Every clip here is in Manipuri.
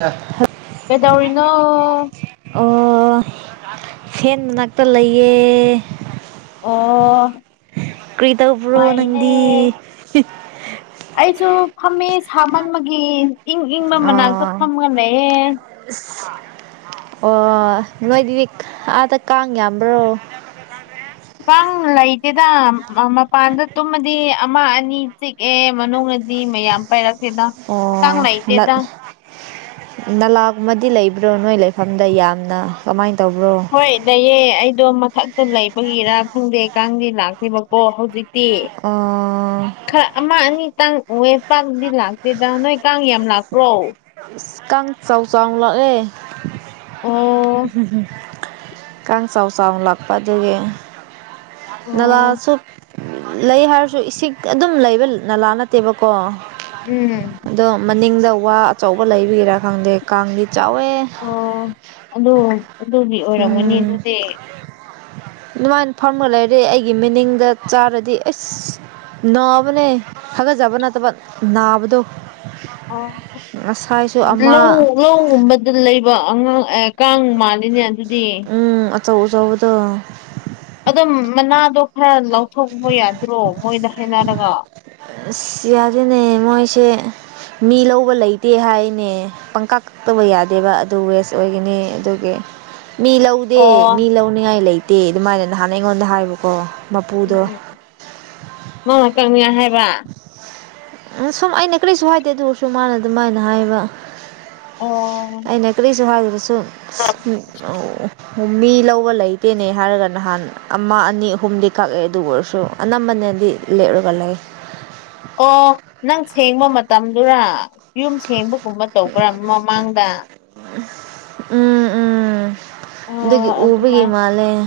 ꯑ ꯀꯩꯗꯧꯔꯤꯅꯣ ꯑꯣ ꯐꯦꯟꯅꯥꯛꯇ ꯂꯩꯌꯦ ꯑꯣ ꯀ꯭ꯔꯤꯇ ꯄꯨ꯭ꯔꯣ ꯅꯪꯗꯤ ꯑꯩꯁꯨꯣ ꯐꯝꯃꯦ ꯁꯥꯃꯟꯕꯒꯤ ꯏꯪ ꯏꯪꯕ ꯃꯅꯥꯛꯇ ꯑꯣ ꯐꯝꯒ ꯂꯩꯌꯦꯦ ꯑꯣ ꯅꯣꯏꯗꯨꯗꯤ ꯑꯥꯗ ꯀꯥꯡ ꯌꯥꯝꯕ꯭ꯔꯣ ꯀꯪ ꯂꯩꯇꯦꯗ ꯃꯄꯥꯟꯗ ꯇꯨꯝꯃꯗꯤ ꯑꯃ ꯑꯅꯤ ꯆꯤꯛꯑꯦ ꯃꯅꯨꯡꯗ ꯗꯤ ꯃꯌꯥꯝ ꯄꯥꯏꯔꯛꯀꯦꯗ ꯍꯛꯀꯥꯡ ꯑꯣ ꯂꯩꯇꯦꯗ ꯅꯂꯥꯒꯨꯝꯕꯗꯤ ꯂꯩꯕ꯭ꯔꯣ ꯅꯣꯏ ꯂꯩꯐꯝꯗ ꯌꯥꯝꯅ ꯀꯃꯥꯏꯅ ꯇꯧ ꯍꯣꯏ ꯂꯩꯑ ꯑꯩꯗꯣ ꯃꯊꯛꯇ ꯂꯩꯕꯒꯤꯔꯥ ꯈꯪꯗꯦ ꯀꯥꯡꯗꯦ ꯂꯥꯛꯇꯦꯕꯀꯣ ꯍꯧꯖꯤꯛ ꯗ ꯑꯣ ꯈꯔ ꯑꯃ ꯑꯅꯤ ꯈꯤꯇꯪ ꯎꯦ ꯄꯥꯟꯗꯤ ꯂꯥꯛꯇꯦꯗ ꯅꯣꯏ ꯀꯥꯡ ꯌꯥꯝ ꯂꯥꯛꯄ꯭ꯔꯣ ꯀꯥꯡ ꯆꯥꯎ ꯆꯥꯎꯅ ꯂꯛꯑꯦ ꯑꯣ ꯀꯥꯡ ꯁꯥꯎ ꯁꯥꯎꯅ ꯂꯥꯛꯄꯗꯨꯒꯤ ꯑꯣ ꯅꯂꯁꯨꯣ ꯂꯩ ꯍꯥꯏꯔꯁꯨ ꯏꯁꯤꯡꯛ ꯑꯗꯨꯝ ꯂꯩꯕ ꯅꯂꯥ ꯅꯠꯇꯦꯕꯀꯣ ꯎꯝ ꯅꯤꯡꯗ ꯋꯥ ꯑꯆꯧꯕ ꯂꯩꯕꯤꯔꯥ ꯈꯪꯗꯦ ꯀꯥꯡꯒꯤ ꯑꯣ ꯑꯗꯨ ꯑꯗꯨꯗꯤ ꯑꯣꯏꯔꯝꯒꯅꯤ ꯑꯗꯨꯗꯤ ꯅꯨꯡꯉꯥꯏꯅ ꯐꯝꯒ ꯂꯩꯔꯦ ꯑꯩꯒꯤ ꯃꯤꯅꯤꯡꯗ ꯆꯥꯔꯗꯤ ꯑꯁ ꯅꯥꯕꯅꯦ ꯊꯒꯠꯆꯕ ꯅꯠꯇꯕ ꯅꯥꯕꯗꯣ ꯑ ꯉꯁꯥꯏꯁꯨ ꯑꯃ ꯂ ꯂꯧꯕꯗꯨ ꯂꯩ ꯑꯉꯥꯡ ꯑꯦ ꯀꯥꯡ ꯃꯥꯜꯂꯤꯅꯦ ꯑꯗꯨꯗꯤ ꯎꯝ ꯑꯆꯧ ꯑꯆꯧꯕꯗ ꯑꯗꯨꯝ ꯃꯅꯥꯗꯣ ꯈꯔ ꯂꯧꯊꯣꯛꯕ ꯌꯥꯗ꯭ꯔꯣ ꯃꯣꯏꯗ ꯍꯥꯏꯅꯔꯒ ꯁꯤ ꯌꯥꯖꯅꯦ ꯃꯣꯏꯁꯦ ꯃꯤ ꯂꯧꯕ ꯂꯩꯇꯦ ꯍꯥꯏꯅꯦ ꯄꯪꯀꯥ ꯀꯛꯇꯕ ꯌꯥꯗꯦꯕ ꯑꯗꯨ ꯋꯦꯁ ꯑꯣꯏꯒꯅꯤ ꯑꯗꯨꯒꯤ ꯃꯤ ꯂꯧꯗꯦ ꯃꯤ ꯑꯣ ꯂꯧꯅꯤꯉꯥꯏ ꯂꯩꯇꯦ ꯑꯗꯨꯃꯥꯏꯅꯅ ꯍꯥꯟꯅ ꯑꯩꯉꯣꯟꯗ ꯍꯥꯏꯕꯀꯣ ꯃꯄꯨꯗꯣ ꯎꯝ ꯃꯥꯅ ꯀꯛꯅꯤꯉ ꯍꯥꯏꯕ ꯎꯝ ꯁꯨꯝ ꯑꯩꯅ ꯀꯔꯤꯁꯨ ꯍꯥꯏꯗꯦ ꯑꯗꯨ ꯑꯣꯏꯔꯁꯨ ꯃꯥꯅ ꯑꯗꯨꯝꯥꯏꯅ ꯍꯥꯏꯕ ꯑꯣ ꯑꯗꯨ ꯃꯤ ꯂꯧꯕ ꯂꯩꯇꯦꯅꯦ ꯍꯥꯏꯔꯒ ꯅꯍꯥꯟ ꯑꯃ ꯑꯅꯤ ꯑꯍꯨꯝꯗꯤ ꯀꯛꯑꯦ ꯑꯗꯨ ꯑꯣꯏꯔꯁꯨ ꯑꯅꯝꯕꯅꯗꯤ ꯂꯩꯔꯒꯒꯤ ꯑꯣ ꯅꯪ ꯁꯦꯡꯕ ꯃꯇꯝꯗꯨꯔ ꯌꯨꯝ ꯁꯦꯡꯕꯒꯨꯝꯕ ꯇꯧꯕ꯭ꯔꯥ ꯃꯃꯥꯡꯗ ꯎꯝ ꯎꯝ ꯑꯣ ꯑꯗꯨꯒꯗꯒꯤ ꯑꯗꯨꯃꯥꯏ ꯑꯣꯕꯒꯤꯃꯂꯦꯥ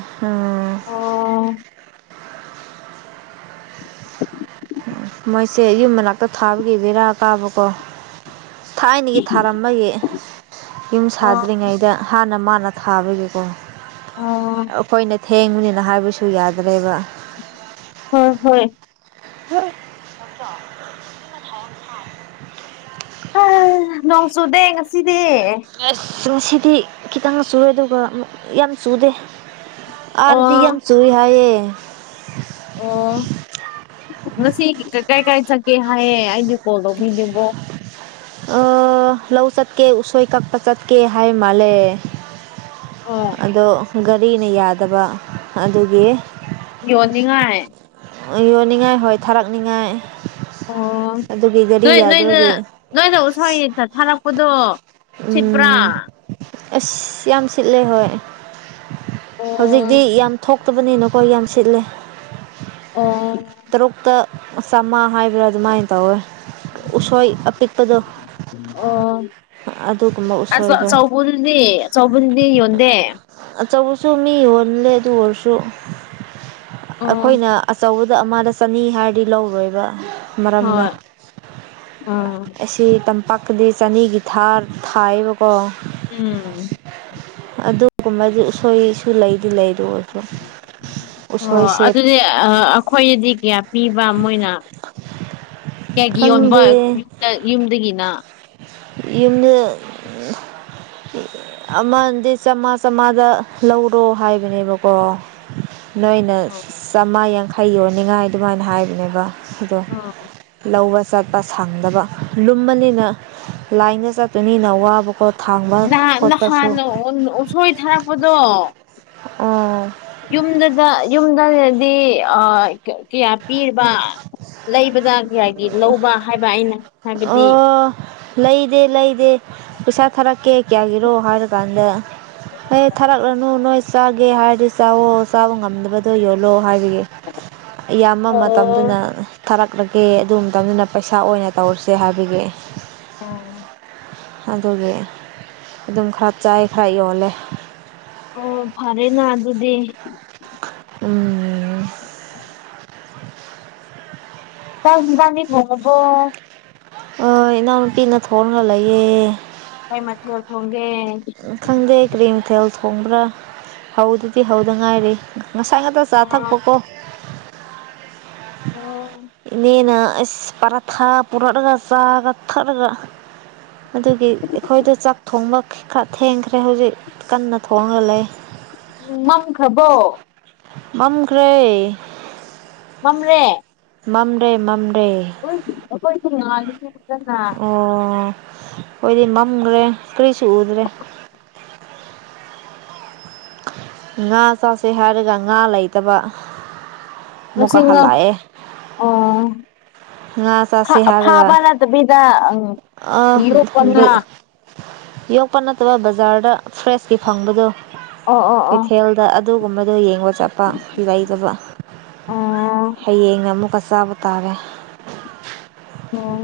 ꯑꯣ ꯃꯣꯏꯁꯦ ꯌꯨꯝ ꯃꯅꯥꯛꯇ ꯊꯥꯕꯒꯤ ꯕꯦꯔꯥ ꯀꯥꯕꯀꯣ ꯊꯥꯏꯅꯒꯤ ꯊꯥꯔꯝꯃꯒꯤ ꯌꯨꯝ ꯑꯥ ꯁꯥꯗ꯭ꯔꯤꯉꯩꯗ ꯍꯥꯟꯅ ꯃꯥꯅ ꯅ ꯊꯥꯕꯒꯤꯀꯣ ꯑꯣ ꯑꯩꯈꯣꯏꯅ ꯊꯦꯡꯕꯨꯅꯤꯅ ꯍꯥꯏꯕꯁꯨ ꯌꯥꯗ꯭ꯔꯦꯕ ꯍ ꯍꯣꯏ ꯍ ꯑ ꯅꯣꯡ ꯁꯨꯗꯦ ꯌꯦ ꯁꯤ ꯑꯁ ꯉꯁꯤꯗꯤ ꯈꯤꯇꯪ ꯆꯨꯔꯦ ꯑꯗꯨꯒ ꯌꯥꯝ ꯆꯨꯗꯦ ꯑꯣ ꯑꯔꯗꯤꯦꯝꯁꯨꯨꯏ ꯍꯥꯏꯑꯌꯦ ꯑꯣ ꯃꯁꯤꯁꯤ ꯀꯥꯏ ꯀꯥꯏ ꯆꯒꯦ ꯍꯥꯏꯑꯦ ꯑꯩꯗꯤ ꯀꯣꯜ ꯂꯧꯕꯤꯅꯤꯡꯕꯣ ꯂꯧ ꯆꯠꯀꯦ ꯎꯁꯣꯏ ꯀꯛꯄ ꯆꯠꯀꯦ ꯍꯥꯏ ꯃꯥꯜꯂꯦ ꯑꯣ ꯑꯗꯣ ꯒꯥꯔꯤꯅ ꯌꯥꯗꯕ ꯑꯗꯨꯒꯤ ꯌꯣꯅꯤꯡꯉ ꯍꯥꯏ ꯌꯣꯟꯅꯤꯡꯉꯥꯏ ꯍꯣꯏ ꯊꯥꯔꯛꯅꯤꯉꯥꯏ ꯑꯣ ꯅꯣꯏ ꯅꯣꯏꯗ ꯅꯣꯏꯅ ꯎꯁꯥ ꯌꯦꯛꯇ ꯊꯥꯔꯛꯄꯗꯣ ꯁꯤꯤꯄ꯭ꯔꯥ ꯎꯝ ꯑꯁ ꯌꯥꯝ ꯁꯤꯠꯂꯦ ꯍꯣꯏ ꯍꯧꯖꯤꯛꯇꯤ ꯑꯣ ꯌꯥꯝ ꯊꯣꯛ ꯀꯛꯇꯕꯅꯤꯅꯀꯣ ꯌꯥꯝ ꯁꯤꯠꯂꯦ ꯑꯣ ꯇꯔꯨꯛꯇ ꯆꯝꯃꯥ ꯍꯥꯏꯕ꯭ꯔꯥ ꯑꯗꯨꯃꯥꯏꯅ ꯇꯧꯋꯦ ꯎꯁꯣꯏ ꯑꯄꯤꯠꯄꯗ ꯑꯣ ꯑ ꯎꯁꯣꯏꯗꯣ ꯑꯆꯧꯕꯗꯨꯗꯤ ꯑꯆꯧꯕꯗꯨꯗꯤ ꯌꯣꯟꯗꯦ ꯑꯆꯧꯕꯁꯨ ꯃꯤ ꯌꯣꯜꯂꯦ ꯑꯗꯨ ꯑꯣꯏꯔꯁꯨ ꯑꯣ ꯑꯩꯈꯣꯏꯅ ꯑꯆꯧꯕ ꯑꯗ ꯑꯃꯗ ꯆꯅꯤ ꯍꯥꯏꯔꯗꯤ ꯂꯧꯔꯣꯏꯕ ꯃꯔꯝꯗ ꯍꯣꯏ ꯑꯥ ꯑꯁꯤ ꯄꯛꯗ ꯆꯅꯤꯒꯤ ꯊꯥꯔ ꯊꯥꯏꯕ ꯎꯝ ꯑꯗꯨꯒꯨꯝꯕꯗꯨꯁꯣꯏꯁꯨ ꯂꯩ ꯑꯗꯨ ꯑꯣꯏꯔꯁꯨ ꯑꯣ ꯎꯁꯣꯏꯁꯦ ꯑꯗꯨꯗꯤ ꯑꯩꯈꯣꯏꯅꯗꯤ ꯀꯌꯥ ꯄꯤꯕ ꯃꯣꯏꯅ ꯀꯌꯥꯒꯤ ꯌꯣꯟꯕ ꯈꯪꯗꯦ ꯌꯗ ꯌꯨꯝꯗꯒꯤꯅ ꯌꯅ ꯑꯃꯗꯤ ꯆꯥꯝꯃꯉꯥ ꯆꯥꯝꯃꯉꯥꯗ ꯂꯧꯔꯣ ꯍꯥꯏꯕꯅꯦꯕꯀꯣ ꯅꯣꯏꯅ ꯑ ꯆꯥꯝꯃꯥ ꯌꯥꯡꯈꯩ ꯌꯣꯟꯅꯤꯡꯉꯥꯏ ꯑꯗꯨꯃꯥꯏꯅ ꯍꯥꯏꯕꯅꯦꯕ ꯑꯗꯣ ꯂꯧꯕ ꯆꯠꯄ ꯁꯪꯗꯕ ꯂꯨꯝꯃꯅꯤꯅ ꯂꯥꯏꯅ ꯆꯠꯄ ꯑꯅꯤ ꯅꯋꯥ ꯕꯨꯛꯗ ꯅꯍꯥꯟ ꯅꯍꯥꯟ ꯎꯁꯣꯏ ꯊꯥꯔꯛꯄꯗꯣ ꯑꯣ ꯌꯨꯝꯗꯗ ꯌꯨꯝꯗꯗꯤ ꯀꯌꯥ ꯄꯤꯔꯤꯕ ꯂꯩꯕꯗ ꯀ ꯍꯥꯏꯒꯤ ꯂꯧꯕ ꯍꯥꯏꯕ ꯑꯩꯅ ꯍꯥꯏꯕꯗꯤ ꯑꯣ ꯂꯩꯗꯦ ꯂꯩꯗꯦ ꯄꯩꯁꯥ ꯊꯥꯔꯛꯀꯦ ꯀꯌꯥꯒꯤꯔꯣ ꯍꯥꯏꯔꯀꯥꯟꯗ ꯍ ꯊꯥꯔꯛꯂꯅꯨ ꯅꯣꯏ ꯆꯥꯒꯦ ꯍꯥꯏꯔꯗꯤ ꯆꯥꯋꯣ ꯆꯥꯕ ꯉꯝꯗꯕꯗꯣ ꯌꯣꯜꯜꯂꯤ ꯂꯣ ꯍꯥꯏꯕꯒꯤ ꯏꯌꯥꯝꯕ ꯃꯇꯝꯗꯨꯅ ꯑꯣ ꯊꯥꯔꯛ ꯀꯛꯂꯒꯦ ꯑꯗꯨ ꯃꯇꯝꯗꯨꯅ ꯄꯩꯁꯥ ꯑꯣꯏꯅ ꯇꯧꯔꯁꯦ ꯍꯥꯏꯕꯤꯒ ꯑꯩ ꯑꯝ ꯑꯗꯨꯒꯤ ꯑꯗꯨꯝ ꯈꯔ ꯆꯥꯏ ꯈꯔ ꯌꯣꯜꯂꯦ ꯑꯣ ꯐꯔꯦꯅ ꯑꯗꯨꯗꯤ ꯎ ꯇ ꯏꯒꯥꯅꯤ ꯍꯣꯕꯣ ꯑ ꯏꯅꯥꯎꯅꯨꯄꯤꯅ ꯊꯣꯡꯒ ꯂꯩꯌꯦꯦ ꯀꯩ ꯃꯊꯦꯜ ꯊꯣꯡꯒꯦ ꯈꯪꯗꯦ ꯀ꯭ꯔꯤꯝꯊꯦꯜ ꯊꯣꯡꯕ꯭ꯔꯥ ꯍꯧꯗꯨꯗꯤ ꯍꯧꯗ ꯉꯥꯏꯔꯦ ꯉꯁꯥꯏ ꯉꯥꯛꯇ ꯆꯥ ꯑꯥ, ꯊꯛꯄꯀꯣ ꯑꯣ ꯏꯅꯦꯅ ꯑꯁ ꯄꯔꯥꯊꯥ ꯄꯨꯔꯛꯂꯒ ꯆꯥꯒ ꯊꯛꯂꯒ ꯑꯗꯨꯒꯤ ꯑꯩꯈꯣꯏꯗ ꯆꯥꯛ ꯊꯣꯡꯕ ꯈꯔ ꯊꯦꯡꯈ꯭ꯔꯦ ꯍꯧꯖꯤꯛ ꯀꯟꯅ ꯊꯣꯡꯒ ꯂꯩ ꯎ ꯃꯝ ꯈꯕꯣ ꯃꯝꯈ꯭ꯔꯩ ꯃꯝꯔꯦ ꯃꯝꯗꯦ ꯃꯝ ꯣꯏꯣꯏ ꯐꯃ ꯑꯣ ꯑꯩꯣꯏꯗꯤ ꯃꯝꯈ꯭ꯔꯦ ꯀꯔꯤꯁꯨ ꯎꯗ꯭ꯔꯦ ꯉꯥ ꯆꯥꯁꯦ ꯍꯥꯏꯔꯒ ꯉꯥ ꯂꯩꯇꯕ ꯉꯁꯤ ꯃꯀꯥ ꯉꯥ ꯍꯥꯜꯂꯥꯛꯑꯌꯦ ꯑꯣ ꯉꯥꯁ ꯐꯥ- ꯁꯤꯌꯥꯔꯒ ꯐꯥꯕ ꯅꯠꯇꯕꯤꯗ ꯎꯝ ꯑ ꯌꯣꯛꯄ ꯉꯥ ꯌꯣꯒ ꯄꯥ ꯇꯕ ꯕꯖꯥꯔꯗ ꯐ꯭ꯔꯦꯁꯀꯤ ꯐꯪꯕꯗꯣ ꯑꯣ ꯑꯣ ꯑꯣ ꯀꯩꯊꯦꯜꯗ ꯑꯗꯨꯒꯨꯝꯕ ꯑꯗꯨꯗꯣ ꯌꯦꯡꯕ ꯆꯠꯄ ꯂꯩꯇꯕ ꯑ ꯍꯌꯦꯡꯅ ꯑꯃꯨꯛꯀ ꯁ ꯇꯥꯔꯦ ꯑꯣ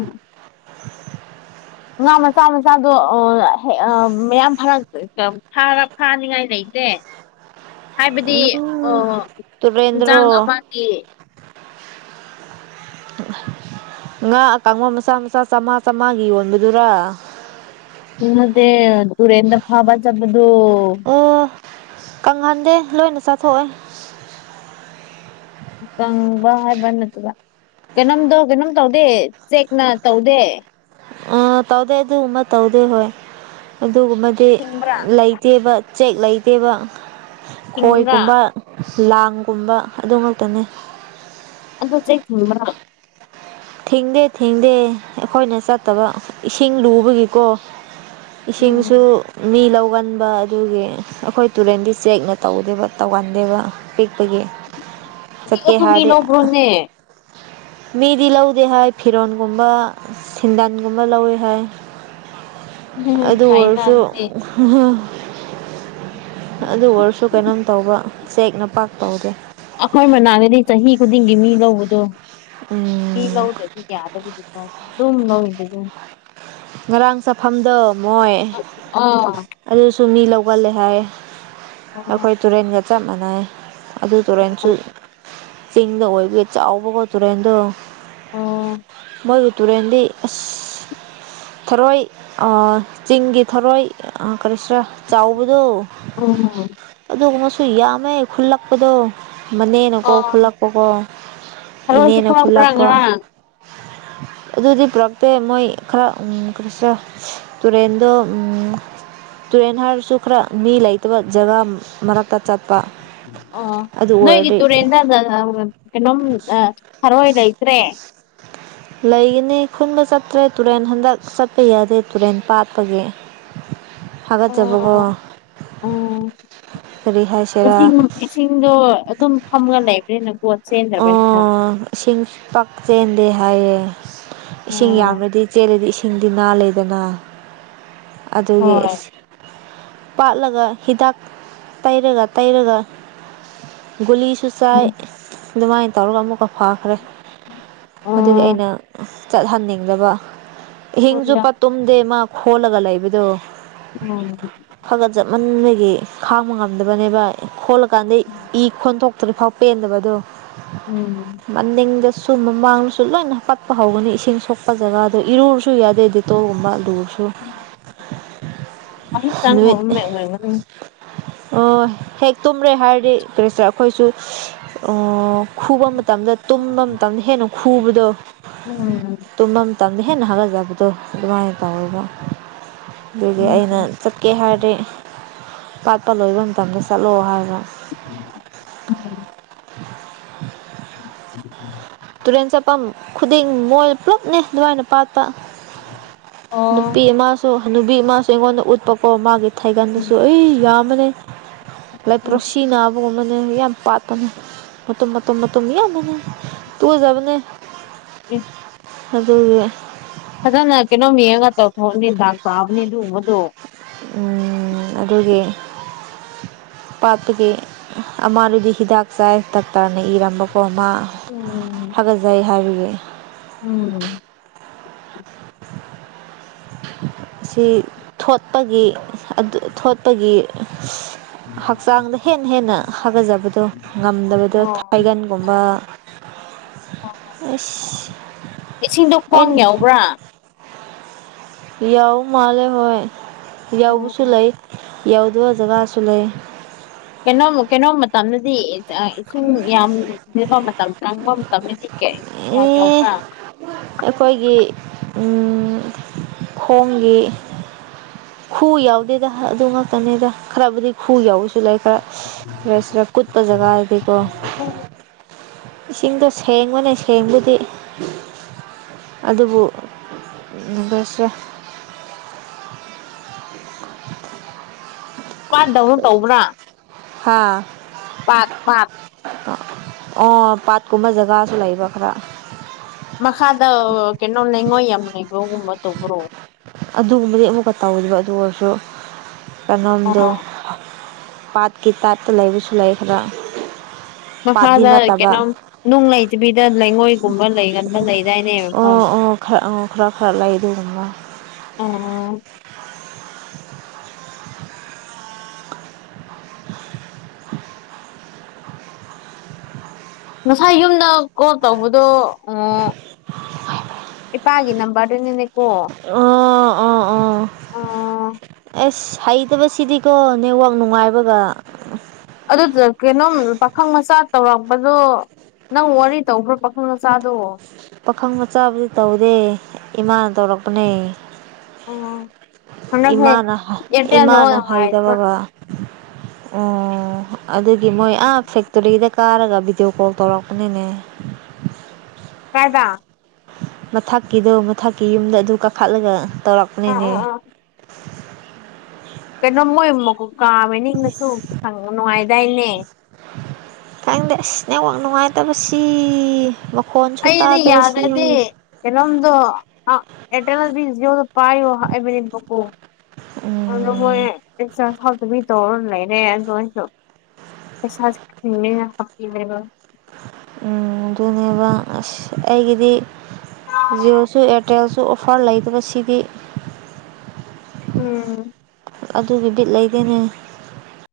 ꯉꯥ ꯃꯆꯥ ꯃꯆꯥꯗꯣꯦꯛ ꯃꯌꯥꯝ ꯐꯔ ꯔ ꯐꯥꯅꯤꯡꯉꯥꯏ ꯂꯩꯇꯦ ꯍꯥꯏꯕꯗꯤ ꯑꯣ ꯎꯝ ꯌꯦꯟꯁꯥꯡ ꯇꯨꯔꯦꯟꯗ꯭ꯔꯣ ꯑꯃꯒꯤ ꯑꯗꯨꯒ ꯉꯥ ꯀꯥꯡ ꯃꯆꯥ ꯃꯆꯥ ꯆꯝꯃꯥ ꯆꯥꯝꯃꯉꯥꯒꯤ ꯌꯣꯟꯕꯗꯨꯔ ꯍ ꯃꯗꯦ ꯇꯗꯨꯔꯦꯟꯟ꯭ꯔ ꯐꯥꯕ ꯆꯕꯗꯨ ꯑꯣ ꯀꯪꯍꯟꯗꯦ ꯂꯣꯏꯅ ꯆꯥꯊꯣꯛꯑꯣꯏ ꯄꯪꯕ ꯍꯥꯏꯦꯕꯅ ꯇꯒ ꯀꯩꯅꯣꯝꯗꯣ ꯀꯩꯅꯣꯝ ꯇꯧꯗꯦ ꯆꯦꯛꯅ ꯇꯧꯗꯦ ꯑ ꯇꯧꯗꯦ ꯑꯗꯨꯒꯨꯝꯕ ꯇꯧꯗꯦ ꯍꯣꯏ ꯑꯗꯨꯒꯨꯝꯕꯗꯤ ꯊꯤꯡꯕ꯭ꯔꯥ ꯂꯩꯇꯦꯕ ꯆꯦꯛ ꯂꯩꯇꯦꯕ ꯊꯤꯡꯕ꯭ꯔꯥ ꯈꯣꯏꯒꯨꯝꯕ ꯂꯥꯡꯒꯨꯝꯕ ꯑꯗꯨꯃꯛꯇꯅꯤ ꯑꯗꯣ ꯆꯦꯛꯕ꯭ꯔ ꯊꯦꯡꯗꯦ ꯊꯦꯡꯗꯦ ꯑꯩꯈꯣꯏꯅ ꯆꯠꯇꯕ ꯏꯁꯤꯡ ꯂꯨꯕꯒꯤꯀꯣ ꯎꯝ ꯏꯁꯤꯡꯁꯨ ꯃꯤ ꯂꯧ ꯇꯧꯒꯟꯕ ꯑꯗꯨꯒꯤ ꯑꯩꯈꯣꯏ ꯇꯨꯔꯦꯟꯗꯤ ꯆꯦꯛꯅ ꯇꯧꯗꯦꯕ ꯇꯧꯒꯟꯗꯦꯕ ꯄꯤꯛꯄꯒꯤ ꯆꯠꯀꯦ ꯄꯤꯛꯑꯁꯨ ꯃꯤ ꯍꯥꯔꯦ ꯂꯧꯕ꯭ꯔꯣꯅꯦ ꯃꯤꯗꯤ ꯂꯧꯗꯦ ꯍꯥꯏ ꯐꯤꯔꯣꯟꯒꯨꯝꯕ ꯁꯟꯗꯟꯒꯨꯝꯕ ꯂꯧꯋꯦ ꯍꯥꯏ ꯎꯝ ꯑꯗꯨ ꯐꯩꯅ ꯑꯣꯏꯔꯁꯨ ꯑꯗꯨꯗꯤ ꯑꯗꯨ ꯑꯣꯏꯔꯁꯨ ꯀꯩꯅꯣꯝ ꯇꯧꯕ ꯆꯦꯛ ꯅꯄꯥꯛꯥꯛ ꯇꯧꯒꯦ ꯑꯩꯈꯣꯏ ꯃꯅꯥꯗꯗꯤ ꯆꯍꯤ ꯈꯨꯗꯤꯡꯒꯤ ꯃꯤ ꯂꯧꯕꯗꯣ ꯄꯤ ꯎꯝ ꯂꯗ ꯊꯤ ꯀꯗ ꯂ ꯅꯗ ꯉꯔꯥꯡ ꯆꯐꯝꯐꯝꯗ ꯃꯣꯏ ꯑꯥ ꯑꯗꯨꯁꯨ ꯃꯤ ꯂꯧꯒꯜꯂꯦ ꯍꯥꯏ ꯑꯩꯈꯣꯏ ꯇꯨꯔꯦꯟꯒ ꯆꯞ ꯃꯥꯟꯅꯩ ꯑꯗꯨ ꯇꯨꯔꯦꯟꯁꯨ ꯆꯤꯡꯗ ꯑꯣꯏꯕꯒꯤ ꯆꯥꯎꯕꯒꯣ ꯇꯨꯔꯦꯟꯗꯣ ꯑꯣ ꯃꯗꯨ ꯇꯨꯔꯦꯟꯗꯤ ꯑ ꯊꯔꯣꯏ ꯆꯤꯡꯒꯤ ꯊꯔꯣꯏ ꯀꯔꯤꯁꯔꯥ ꯆꯥꯎꯕꯗꯣ ꯎꯝ ꯑꯗꯨꯒ ꯁꯨ ꯌꯥꯝꯃꯦ ꯈꯨꯜꯂꯛꯄꯗꯣ ꯃꯅꯦꯅꯀꯣ ꯑꯣ ꯈꯨꯜꯂꯛꯄꯀꯣ ꯊꯔꯣꯏꯁꯨ ꯏꯅꯦꯅ ꯄꯨꯔꯛꯄ꯭ꯔꯥ ꯈꯨꯜꯂꯛꯄ ꯉꯔꯥꯡ ꯑꯗꯨꯗꯤ ꯄ꯭ꯔꯛꯦ ꯃꯣꯏ ꯈꯔ ꯀꯁ ꯇꯨꯔꯦꯟꯗ ꯇꯨꯔꯦꯟ ꯍꯥꯏꯔꯁꯨ ꯈꯔ ꯃꯤ ꯂꯩꯇꯕ ꯖꯒꯥ ꯃꯔꯛꯇ ꯆ ꯑꯣ ꯅꯣꯏꯒꯤ ꯇꯨꯔꯦꯟ ꯀꯩꯅꯣꯝ ꯐꯔꯣꯏ ꯂꯩꯇ꯭ꯔꯦ ꯂꯩꯒꯅꯤ ꯈꯨꯟꯕ ꯆꯠꯇ꯭ꯔꯦ ꯇꯨꯔꯦꯟ ꯍꯟꯗꯛ ꯆꯠꯄ ꯌꯥꯗꯦ ꯇꯨꯔꯦꯟ ꯄꯥꯠꯄꯒꯤ ꯐꯀꯠ ꯆꯕꯒꯣ ꯑꯣ ꯎꯝ ꯏꯁꯤꯡ ꯏꯁꯤꯡꯗꯣ ꯑꯗꯨꯝ ꯐꯝꯒ ꯂꯩꯕ꯭ꯔꯦ ꯅꯪ ꯑꯣ ꯁꯤꯤꯡ ꯄꯛꯆꯦ ꯦ ꯍꯥꯏꯌꯦꯦ ꯏꯁꯤꯡ ꯑꯣ ꯌꯥꯝꯂꯗꯤ ꯆꯦꯜꯂꯗꯤ ꯏꯁꯤꯡꯗꯤ ꯅꯥ ꯂꯩꯗꯅ ꯑꯗꯨꯒꯤ ꯍꯣꯏ ꯄꯥꯠꯂꯒ ꯍꯤꯗꯥꯛ ꯇꯩꯔꯒ ꯇꯩꯔꯒ ꯒꯨꯂꯤꯁꯨ ꯆꯥꯏ ꯎꯝ ꯑꯗꯨꯃꯥꯏꯅ ꯇꯧꯔꯒ ꯑꯃꯨꯛꯀ ꯐꯈ꯭ꯔꯦ ꯑꯗꯨꯗꯤ ꯑꯣ ꯑꯩꯅ ꯆꯠꯍꯟꯅꯤꯡꯗꯕ ꯍꯤꯡꯁꯨ ꯄ ꯇꯨꯝꯗꯦ ꯃꯥ ꯈꯣꯜꯂꯒ ꯂꯩꯕꯗꯣ ꯎꯝ ꯃꯒꯤ ꯈꯥꯡꯕ ꯉꯝꯗꯕꯅꯦꯕ ꯈꯣꯠꯂꯀꯥꯟꯗ ꯏ ꯈꯣꯟꯊꯣꯛꯇ꯭ꯔꯤꯐꯥꯎ ꯄꯦꯟꯗꯕꯗꯣ ꯎꯝ ꯃꯅꯤꯡꯗ ꯁꯨꯝ ꯃꯃꯥꯡꯗꯁꯨ ꯂꯣꯏꯅ ꯍꯥꯀꯠꯄ ꯍꯧꯒꯅꯤ ꯏꯁꯤꯡ ꯁꯣꯛꯄ ꯖꯒꯥꯗꯣ ꯏꯔꯨꯔꯁꯨ ꯌꯥꯗꯦ ꯗꯦꯇꯣꯒꯨꯝꯕ ꯑꯗꯨꯒ ꯋꯥ ꯆ ꯅꯨꯃꯤꯠ ꯃꯅꯤ ꯍꯦꯛ ꯇꯨꯝꯔꯦ ꯍꯥꯏꯔꯗꯤ ꯀꯔꯤꯁꯦ ꯑꯩꯈꯣꯏꯁꯨ ꯈꯨꯕ ꯃꯇꯝꯗ ꯇꯨꯝꯕ ꯃꯇꯝꯗ ꯍꯦꯟꯅ ꯈꯨꯕꯗꯣ ꯎꯝ ꯇꯨꯝꯕ ꯇꯝꯅ ꯍꯦꯟꯅ ꯍꯜꯂꯖꯕꯗꯣ ꯑꯗꯨꯃꯥꯏꯅ ꯇꯧꯋꯦꯕ ꯑꯗꯨꯒꯤ ꯑꯩꯅ ꯎꯝ ꯆꯠꯀꯦ ꯍꯥꯏꯔꯗꯤ ꯄꯥꯠꯄ ꯂꯣꯏꯕ ꯃꯇꯝꯗ ꯆꯠꯂꯣ ꯍꯥꯏꯕꯣ ꯎꯝ [unintelligible] ꯎꯝ ꯎꯝ ꯎꯝ ꯇꯨꯔꯦꯟ ꯆꯠꯐꯝ ꯈꯨꯗꯤꯡ ꯃꯣꯏ ꯄꯨꯂꯞꯅꯦ ꯑꯗꯨꯃꯥꯏꯅ ꯄꯥ ꯑꯣ ꯅꯨꯄꯤ ꯑꯃꯃꯁꯨ ꯅꯨꯄꯤꯃꯁꯨ ꯑꯩꯉꯣꯟꯗ ꯎꯠꯄꯀꯣ ꯃꯥꯒꯤ ꯎꯝ ꯊꯥꯏꯒꯥꯟꯗꯁꯨ ꯑꯩ ꯌꯥꯝ ꯃ ꯂꯥꯏ ꯎꯝ ꯄ꯭ꯔꯣꯁꯤꯅꯕꯕꯨ ꯃ ꯌꯥꯝ ꯄꯥꯇꯅ ꯃꯇꯨꯝ ꯃꯇꯨꯝ ꯌꯦꯗꯅ ꯇꯨꯖꯕꯅꯦ ꯎꯝ ꯍꯥꯏꯖ ꯄꯥꯕꯅꯦ ꯑꯗꯨ ꯃꯗꯣ ꯑꯗꯨꯒꯤ ꯄꯥꯠꯇꯒꯤ ꯑꯃꯥꯔꯗꯤ ꯍꯤꯗꯥꯛ ꯆꯥꯏ ꯗꯥꯛꯇꯔꯅ ꯏꯔꯝꯕꯀꯣ ꯑꯃ ꯎꯝ ꯐꯒꯠꯆꯩ ꯍꯥꯏꯕꯒꯤ ꯎꯝ ꯁꯤ ꯊꯣꯠꯄꯒꯤ ꯊꯣꯠꯄꯒꯤ ꯍꯛꯆꯥꯡꯗ ꯍꯦꯟꯅ ꯍꯦꯟꯅ ꯍꯥꯒꯠꯖꯕꯗꯣ ꯉꯝꯗꯕꯗꯣ ꯑꯣ ꯊꯥꯏꯒꯟꯒꯨꯝꯕ ꯏꯁꯤꯡꯗꯣ ꯑ ꯈ꯭ꯋꯥꯡ ꯌꯥꯎꯕ꯭ꯔꯥ ꯌꯥꯎ ꯃꯥꯂꯦ ꯍꯣꯏ ꯌꯥꯎꯁꯨ ꯑꯣ ꯂꯩ ꯌꯥꯎꯗꯣ ꯖꯒꯥ ꯑꯁ ꯂꯩꯦ ꯀꯩꯅꯣꯝ ꯀꯩꯅꯣꯝ ꯃꯇꯝꯗꯗꯤ ꯏꯁꯤꯡ ꯌꯥꯝꯕ ꯃꯇꯝ ꯆꯪꯕ ꯃꯇꯝꯗꯗꯤ ꯀ ꯑꯦ ꯌꯥꯎꯅ ꯑꯩꯈꯣꯏꯒꯤ ꯈꯣꯣꯡꯒꯤ ꯈꯨꯎ ꯌꯥꯎꯗꯦꯗ ꯑꯗꯨ ꯉꯥꯛꯇꯅꯤꯗ ꯈꯔꯕꯨꯗꯤ ꯈꯨꯎ ꯌꯥꯎꯁꯤ ꯁꯤꯂꯥꯏ ꯈꯔꯁꯤꯔ ꯀꯨꯠꯄ ꯖꯒꯥ ꯍꯥꯏꯗꯤꯀꯣ ꯏꯁꯤꯡꯗꯣ ꯁꯦꯡꯕꯅꯦ ꯁꯦꯡꯕꯨꯗꯤ ꯑꯗꯨꯕꯨ ꯁꯦ ꯄꯥꯟꯗꯧꯅ ꯇꯧꯕ꯭ꯔꯥ ꯍꯥꯥ ꯄꯥꯠ ꯄꯥꯠ ꯑꯣ ꯄꯥꯠꯀꯨꯝꯕ ꯖꯒꯥꯁꯨ ꯂꯩꯕ ꯈꯔ ꯃꯈꯥꯗ ꯀꯩꯅꯣ ꯂꯩꯉꯣꯏ ꯌꯥꯝ ꯂꯩꯕꯣꯒꯨꯝꯕ ꯇꯧꯕꯧꯕ꯭ꯔꯣ ꯑꯗꯨꯒꯨꯝꯕꯗꯤ ꯑꯃꯨꯛꯀ ꯇꯧꯈꯤꯕ ꯑꯗꯨ ꯑꯣꯏꯔꯁꯨ ꯀꯩꯅꯣꯝꯗꯨ ꯑꯣ ꯄꯥꯠꯀꯤ ꯇꯥꯠꯇ ꯂꯩꯕꯁꯨ ꯂꯩꯈ꯭ꯔꯥ ꯃꯈꯥꯗ ꯀꯩꯅꯣꯝ ꯅꯨꯡ ꯂꯩꯇꯕꯤꯗ ꯂꯩꯉꯣꯏꯒꯨꯝꯕ ꯂꯩꯒꯟꯕ ꯂꯩ ꯑꯣ ꯑꯣꯔ ꯑꯣ ꯈꯔꯥ ꯈꯔꯥ ꯂꯥꯏ ꯑꯗꯨꯨꯝꯕ ꯑ ꯑ [unintelligible] ꯉꯁꯥꯏ ꯌꯨꯝꯗ ꯀꯣꯜ ꯇꯧꯕꯗꯣ ꯏꯄꯥꯒꯤ ꯅꯝꯕ ꯕꯥꯔꯅꯅꯤꯀꯣ ꯑꯥ ꯑꯥ ꯑꯦꯁ ꯍꯩꯇꯕꯁꯤꯗꯤꯀꯣ ꯅꯦꯠꯋꯥꯛ ꯅꯨꯡꯉꯥꯏꯕꯒ ꯑꯗꯨꯗꯨꯅ ꯀꯩꯅꯣꯝ ꯄꯥꯈꯪ ꯃꯆꯥ ꯇꯧꯔꯛꯄꯗꯣ ꯅꯪ ꯋꯥꯔꯤ ꯇꯧꯕ꯭ꯔꯥ ꯄꯥꯈꯪ ꯃꯆꯥꯗꯣ ꯄꯥꯈꯪ ꯃꯆꯥꯕꯨꯗꯤ ꯇꯧꯗꯦ ꯏꯃꯥꯅ ꯇꯧꯔꯛꯄꯅꯦ ꯎꯝ ꯍꯟꯗꯛꯁꯦ ꯏꯃꯥꯅ ꯑꯦꯌꯥꯔꯇꯦꯜꯗ ꯏꯃꯥꯅ ꯑꯣꯏꯅ ꯉꯥꯏꯕ ꯍꯩꯗꯕꯒ ꯑꯣ ꯑꯗꯨꯒꯤ ꯃꯣꯏ ꯑꯥ ꯐꯦꯛꯇꯣꯔꯤꯗ ꯀꯥꯔꯒ ꯚꯤꯗꯤꯑꯣ ꯀꯣꯜ ꯇꯧꯔꯛꯄꯅꯤꯅꯦ ꯑ ꯃꯊꯛꯀꯤꯗꯣ ꯃꯊꯛꯀꯤ ꯌꯨꯝꯗ ꯑꯗꯨ ꯀꯥꯈꯠꯂꯒ ꯑ ꯇꯧꯔꯛꯄꯅꯤꯅꯦ ꯑ ꯑ ꯀꯩꯅꯣ ꯃꯣꯏꯨ ꯀꯥꯕ ꯅꯤꯡꯅꯁꯨ ꯁꯪ ꯅꯨꯡꯉꯥꯏꯗꯥꯏꯅꯦ ꯈꯪꯗꯦ ꯑꯁ ꯅꯦꯛꯋꯥꯛ ꯅꯨꯡꯉꯥꯏꯇꯕꯁꯤ ꯃꯈꯣꯟꯁꯨ ꯑꯩꯗꯤ ꯌꯥꯗ ꯇꯥꯗꯕꯁꯤ ꯑꯗꯤ ꯏꯂꯣꯗꯣ ꯑꯦꯇ ꯄꯥꯏꯌꯣ ꯑꯩꯕꯗꯤꯕꯀꯣ ꯑꯗꯨꯗꯣ ꯎꯝ ꯃꯣꯏꯁ ꯍꯥꯎꯗꯕꯤ ꯇꯧ ꯂꯩꯔꯦ ꯑꯗꯨꯗꯁꯨ ꯄꯩꯁꯅ ꯍꯥꯞꯄꯤꯅꯦꯕ ꯎ ꯑꯗꯨꯅꯦꯕ ꯑꯁ ꯑꯩꯒꯤꯗꯤ ꯖꯤꯑꯣꯁꯨ ꯑꯦꯌꯥꯔꯇꯦꯜꯁꯨ ꯑꯣꯐꯔ ꯂꯩꯇꯕꯁꯤꯗꯤ ꯎꯝ ꯑꯗꯨꯒꯤ ꯕꯤꯠ ꯂꯩꯗꯅꯦ